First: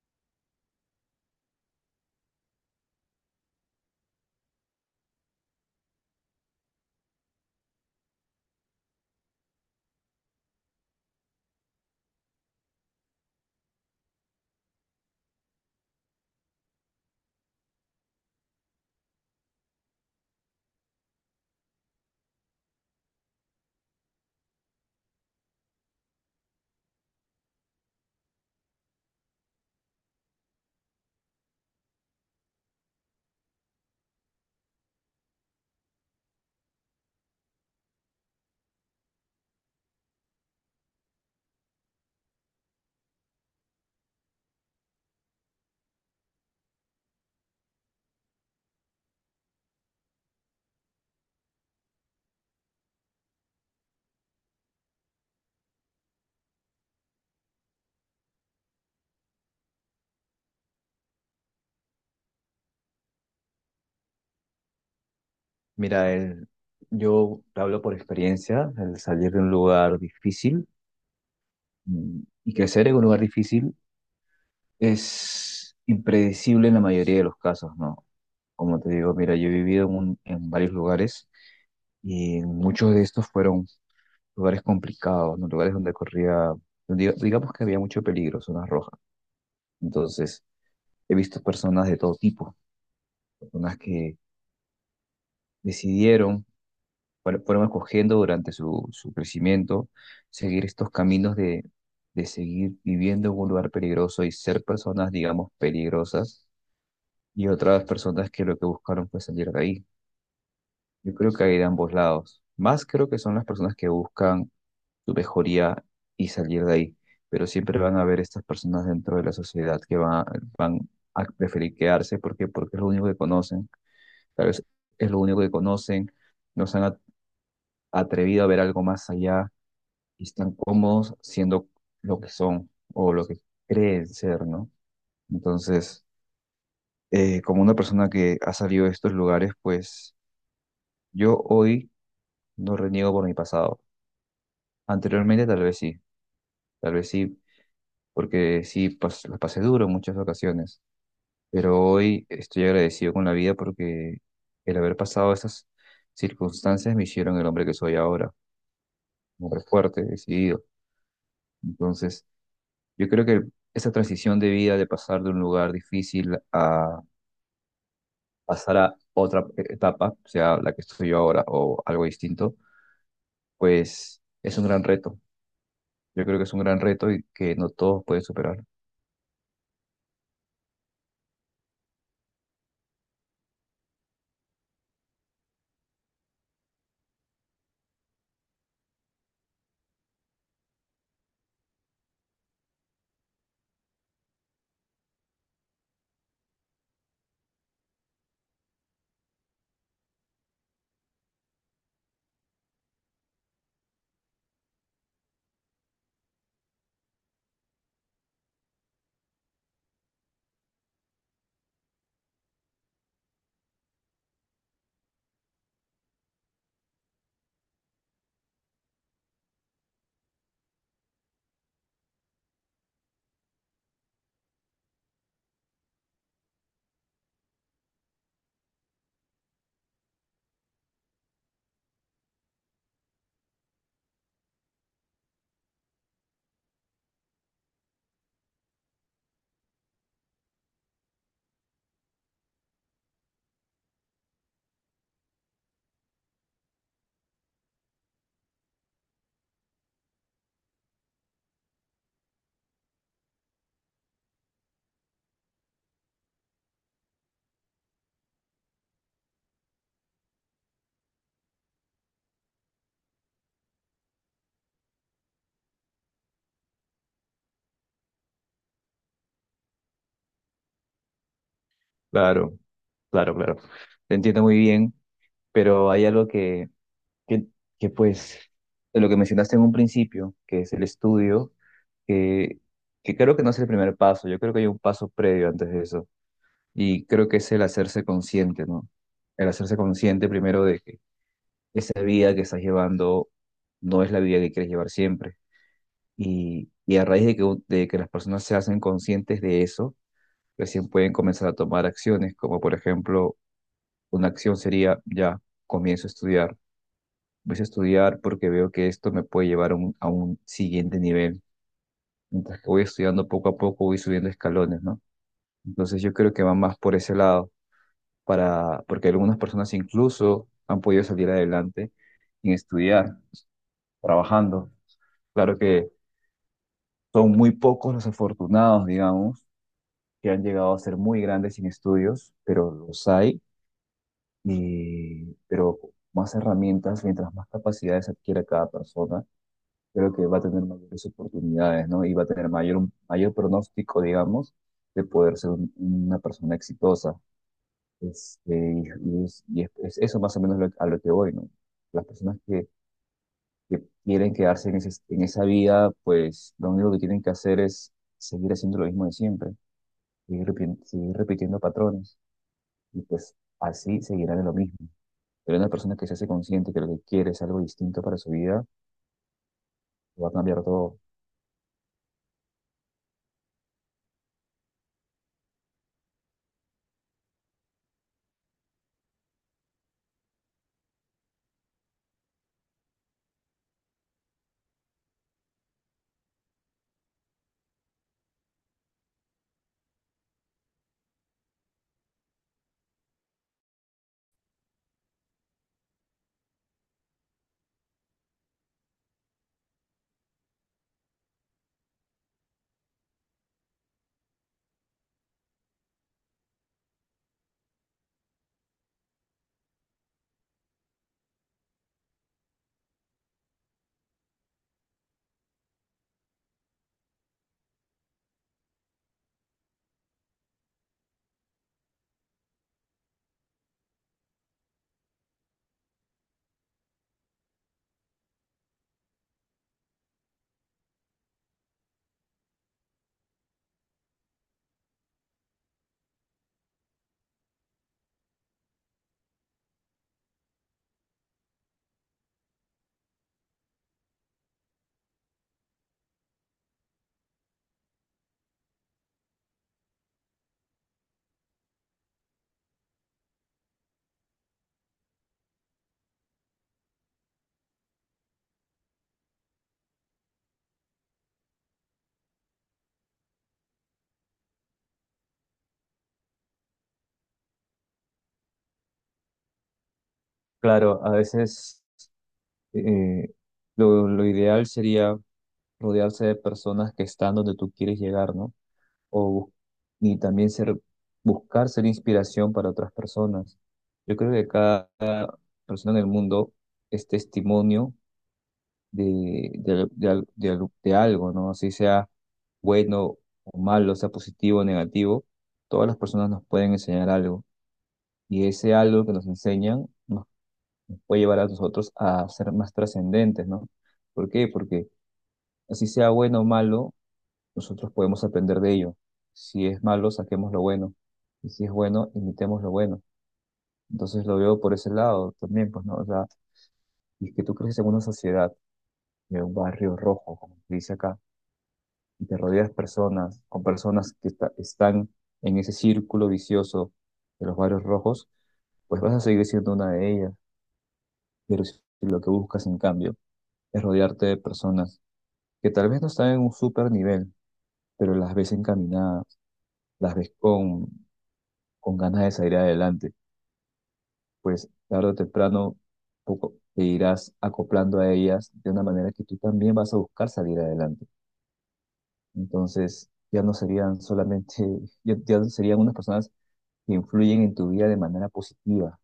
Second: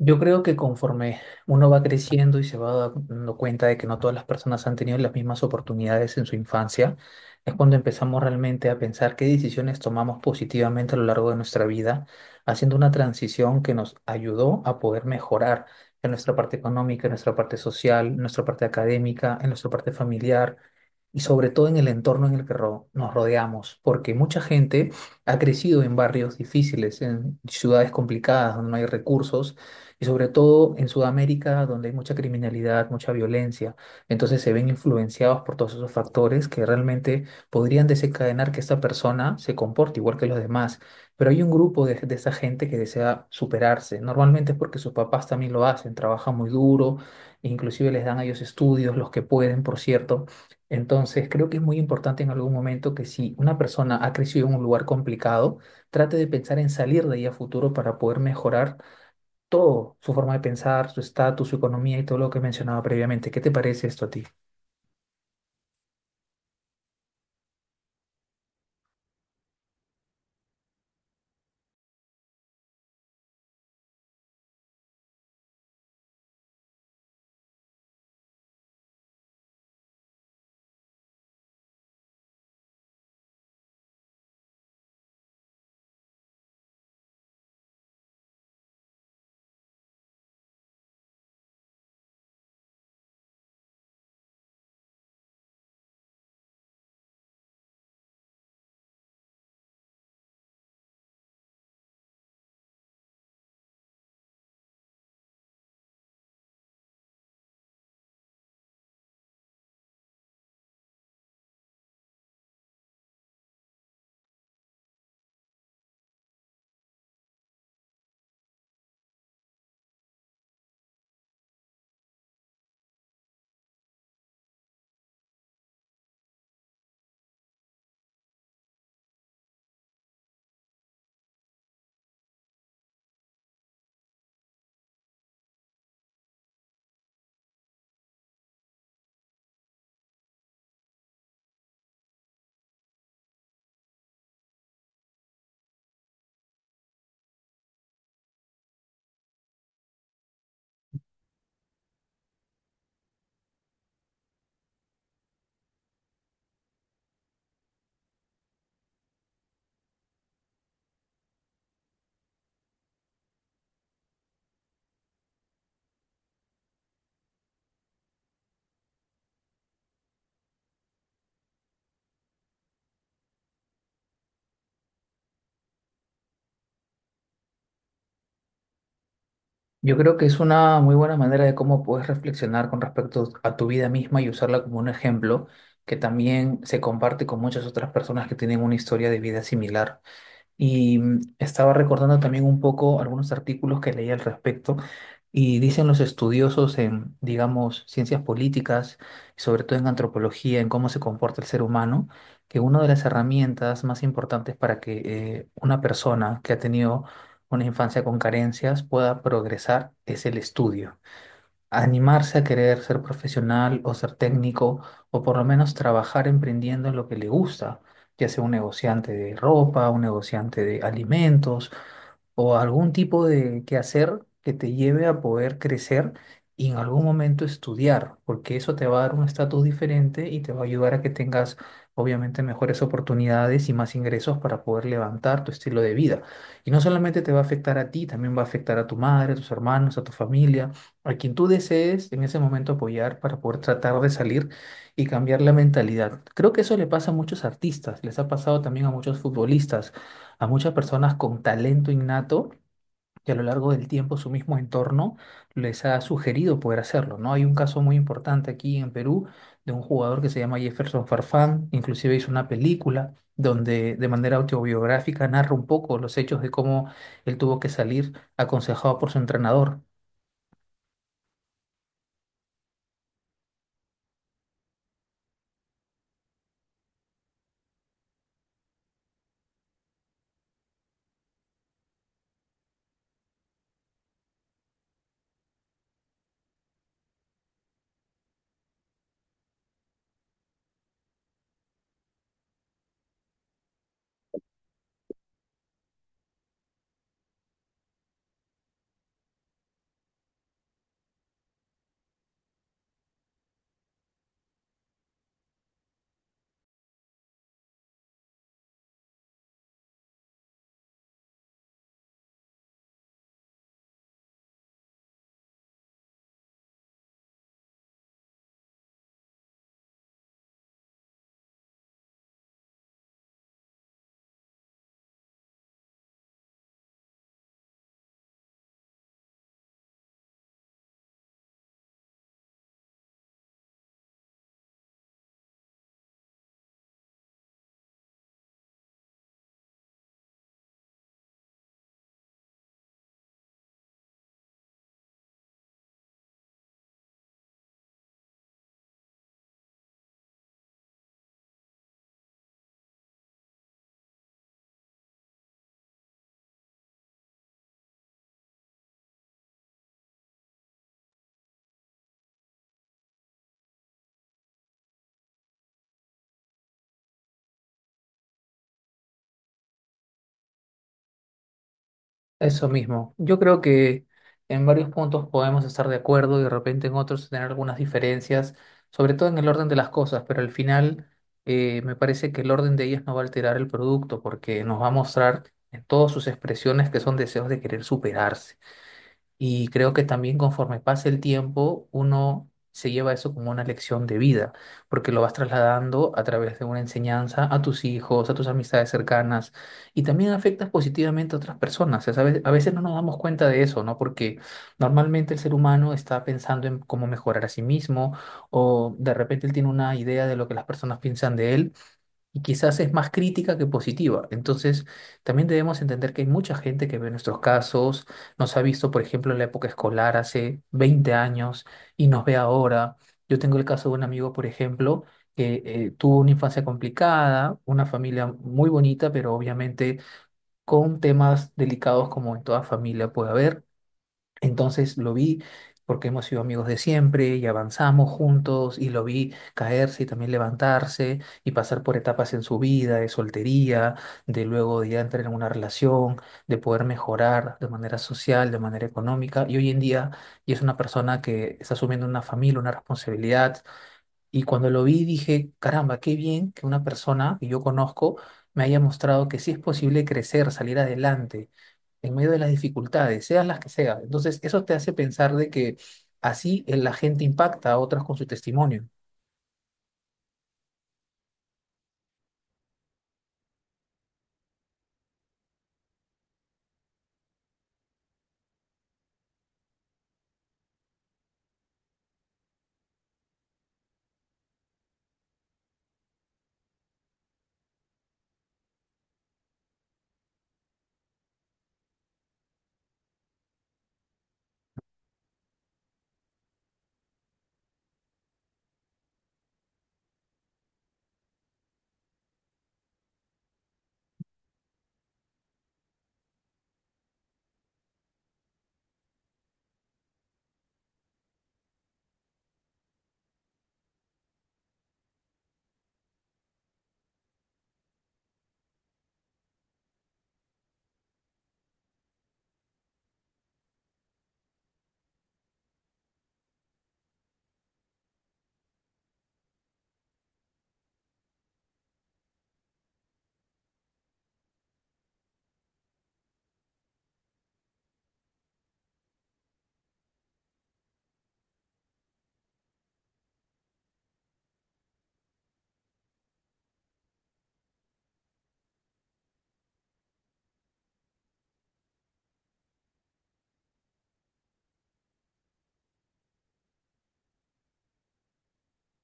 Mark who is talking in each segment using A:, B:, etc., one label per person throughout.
A: Yo creo que conforme uno va creciendo y se va dando cuenta de que no todas las personas han tenido las mismas oportunidades en su infancia, es cuando empezamos realmente a pensar qué decisiones tomamos positivamente a lo largo de nuestra vida, haciendo una transición que nos ayudó a poder mejorar en nuestra parte económica, en nuestra parte social, en nuestra parte académica, en nuestra parte familiar y sobre todo en el entorno en el que nos rodeamos, porque mucha gente ha crecido en barrios difíciles, en ciudades complicadas donde no hay recursos y sobre todo en Sudamérica, donde hay mucha criminalidad, mucha violencia. Entonces se ven influenciados por todos esos factores que realmente podrían desencadenar que esta persona se comporte igual que los demás. Pero hay un grupo de esa gente que desea superarse. Normalmente es porque sus papás también lo hacen, trabajan muy duro, inclusive les dan a ellos estudios, los que pueden, por cierto. Entonces, creo que es muy importante en algún momento que, si una persona ha crecido en un lugar complicado, trate de pensar en salir de ahí a futuro para poder mejorar todo: su forma de pensar, su estatus, su economía y todo lo que mencionaba previamente. ¿Qué te parece esto a ti?
B: Mira, yo te hablo por experiencia, el salir de un lugar difícil mm, y crecer en un lugar difícil es impredecible en la mayoría de los casos, ¿no? Como te digo, mira, yo he vivido en, en varios lugares y muchos de estos fueron lugares complicados, ¿no? Lugares donde corría, digamos que había mucho peligro, zonas rojas. Entonces, he visto personas de todo tipo, personas que decidieron fueron escogiendo durante su crecimiento, seguir estos caminos de seguir viviendo en un lugar peligroso y ser personas, digamos, peligrosas, y otras personas que lo que buscaron fue salir de ahí. Yo creo que hay de ambos lados. Más creo que son las personas que buscan su mejoría y salir de ahí, pero siempre van a haber estas personas dentro de la sociedad que van a preferir quedarse porque es lo único que conocen, tal vez es lo único que conocen, no se han atrevido a ver algo más allá y están cómodos siendo lo que son o lo que creen ser, ¿no? Entonces, como una persona que ha salido de estos lugares, pues yo hoy no reniego por mi pasado. Anteriormente tal vez sí, porque sí pas la pasé duro en muchas ocasiones, pero hoy estoy agradecido con la vida porque el haber pasado esas circunstancias me hicieron el hombre que soy ahora, un hombre fuerte, decidido. Entonces, yo creo que esa transición de vida, de pasar de un lugar difícil a pasar a otra etapa, sea la que estoy yo ahora o algo distinto, pues es un gran reto. Yo creo que es un gran reto y que no todos pueden superar.
A: Yo creo que es una muy buena manera de cómo puedes reflexionar con respecto a tu vida misma y usarla como un ejemplo que también se comparte con muchas otras personas que tienen una historia de vida similar. Y estaba recordando también un poco algunos artículos que leí al respecto, y dicen los estudiosos en, digamos, ciencias políticas, y sobre todo en antropología, en cómo se comporta el ser humano, que una de las herramientas más importantes para que una persona que ha tenido una infancia con carencias pueda progresar es el estudio, animarse a querer ser profesional o ser técnico, o por lo menos trabajar emprendiendo en lo que le gusta, ya sea un negociante de ropa, un negociante de alimentos, o algún tipo de quehacer que te lleve a poder crecer y en algún momento estudiar, porque eso te va a dar un estatus diferente y te va a ayudar a que tengas obviamente mejores oportunidades y más ingresos para poder levantar tu estilo de vida. Y no solamente te va a afectar a ti, también va a afectar a tu madre, a tus hermanos, a tu familia, a quien tú desees en ese momento apoyar para poder tratar de salir y cambiar la mentalidad. Creo que eso le pasa a muchos artistas, les ha pasado también a muchos futbolistas, a muchas personas con talento innato, que a lo largo del tiempo su mismo entorno les ha sugerido poder hacerlo, ¿no? Hay un caso muy importante aquí en Perú de un jugador que se llama Jefferson Farfán, inclusive hizo una película donde, de manera autobiográfica, narra un poco los hechos de cómo él tuvo que salir aconsejado por su entrenador.
B: Claro, claro, claro. Te entiendo muy bien, pero hay algo que, que pues, de lo que mencionaste en un principio, que es el estudio, que, que creo que no es el primer paso. Yo creo que hay un paso previo antes de eso. Y creo que es el hacerse consciente, ¿no? El hacerse consciente primero de que esa vida que estás llevando no es la vida que quieres llevar siempre. Y a raíz de que, de que las personas se hacen conscientes de eso, recién pueden comenzar a tomar acciones, como por ejemplo, una acción sería, ya, comienzo a estudiar. Voy a estudiar porque veo que esto me puede llevar a a un siguiente nivel. Mientras que voy estudiando poco a poco, voy subiendo escalones, ¿no? Entonces yo creo que va más por ese lado porque algunas personas incluso han podido salir adelante sin estudiar, trabajando. Claro que son muy pocos los afortunados, digamos, que han llegado a ser muy grandes sin estudios, pero los hay, y, pero más herramientas, mientras más capacidades adquiera cada persona, creo que va a tener mayores oportunidades, ¿no? Y va a tener mayor pronóstico, digamos, de poder ser una persona exitosa. Este, es eso más o menos a lo que voy, ¿no? Las personas que quieren quedarse en, en esa vida, pues lo único que tienen que hacer es seguir haciendo lo mismo de siempre, seguir, seguir repitiendo patrones y pues así seguirán en lo mismo. Pero una persona que se hace consciente que lo que quiere es algo distinto para su vida, va a cambiar todo.
A: Eso mismo. Yo creo que en varios puntos podemos estar de acuerdo y de repente en otros tener algunas diferencias, sobre todo en el orden de las cosas, pero al final me parece que el orden de ellas no va a alterar el producto, porque nos va a mostrar en todas sus expresiones que son deseos de querer superarse. Y creo que también, conforme pasa el tiempo, uno se lleva eso como una lección de vida, porque lo vas trasladando a través de una enseñanza a tus hijos, a tus amistades cercanas, y también afectas positivamente a otras personas. O sea, a veces no nos damos cuenta de eso, ¿no? Porque normalmente el ser humano está pensando en cómo mejorar a sí mismo, o de repente él tiene una idea de lo que las personas piensan de él, y quizás es más crítica que positiva. Entonces, también debemos entender que hay mucha gente que ve nuestros casos, nos ha visto, por ejemplo, en la época escolar hace 20 años, y nos ve ahora. Yo tengo el caso de un amigo, por ejemplo, que tuvo una infancia complicada, una familia muy bonita, pero obviamente con temas delicados, como en toda familia puede haber. Entonces lo vi, porque hemos sido amigos de siempre y avanzamos juntos, y lo vi caerse y también levantarse y pasar por etapas en su vida, de soltería, de luego de ya entrar en una relación, de poder mejorar de manera social, de manera económica, y hoy en día ya es una persona que está asumiendo una familia, una responsabilidad. Y cuando lo vi dije: caramba, qué bien que una persona que yo conozco me haya mostrado que sí es posible crecer, salir adelante en medio de las dificultades, sean las que sean. Entonces, eso te hace pensar de que así, la gente impacta a otras con su testimonio.
B: Claro, a veces eh, lo ideal sería rodearse de personas que están donde tú quieres llegar, ¿no? o, bus- y también ser, buscar ser inspiración para otras personas. Yo creo que cada persona en el mundo es testimonio de algo, ¿no? Así sea bueno o malo, sea positivo o negativo, todas las personas nos pueden enseñar algo y ese algo que nos enseñan nos puede llevar a nosotros a ser más trascendentes, ¿no? ¿Por qué? Porque así sea bueno o malo, nosotros podemos aprender de ello. Si es malo, saquemos lo bueno. Y si es bueno, imitemos lo bueno. Entonces lo veo por ese lado también, pues, ¿no? O sea, y es que tú creces en una sociedad, en un barrio rojo, como se dice acá, y te rodeas personas, con personas que están en ese círculo vicioso de los barrios rojos, pues vas a seguir siendo una de ellas. Pero si lo que buscas, en cambio, es rodearte de personas que tal vez no están en un super nivel, pero las ves encaminadas, las ves con ganas de salir adelante, pues tarde o temprano poco te irás acoplando a ellas de una manera que tú también vas a buscar salir adelante. Entonces, ya no serían solamente, ya no serían unas personas que influyen en tu vida de manera positiva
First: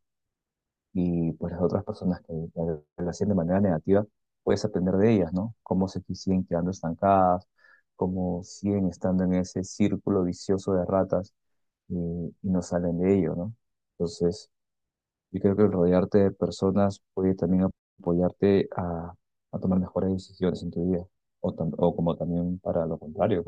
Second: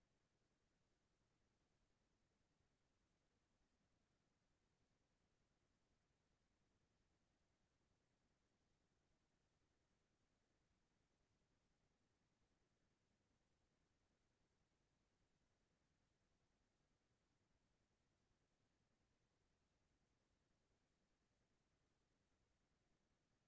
B: y pues las otras personas que la hacen de manera negativa, puedes aprender de ellas, ¿no? Cómo se si siguen quedando estancadas, cómo siguen estando en ese círculo vicioso de ratas y no salen de ello, ¿no? Entonces, yo creo que el rodearte de personas puede también apoyarte a tomar mejores decisiones en tu vida, o como también para lo contrario,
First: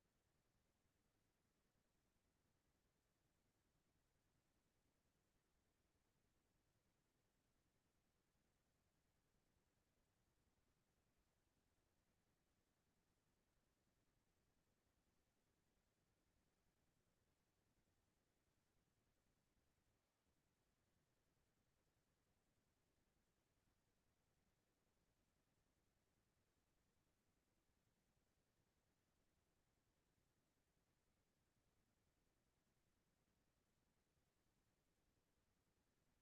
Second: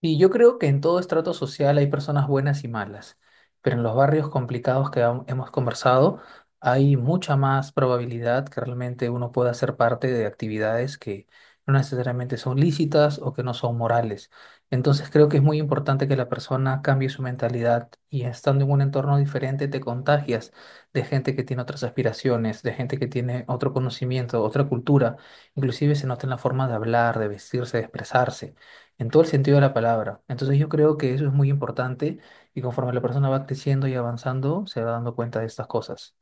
A: Y yo creo que en todo estrato social hay personas buenas y malas, pero en los barrios complicados que hemos conversado hay mucha más probabilidad que realmente uno pueda ser parte de actividades que no necesariamente son lícitas o que no son morales. Entonces creo que es muy importante que la persona cambie su mentalidad, y estando en un entorno diferente te contagias de gente que tiene otras aspiraciones, de gente que tiene otro conocimiento, otra cultura. Inclusive se nota en la forma de hablar, de vestirse, de expresarse, en todo el sentido de la palabra. Entonces yo creo que eso es muy importante, y conforme la persona va creciendo y avanzando, se va dando cuenta de estas cosas.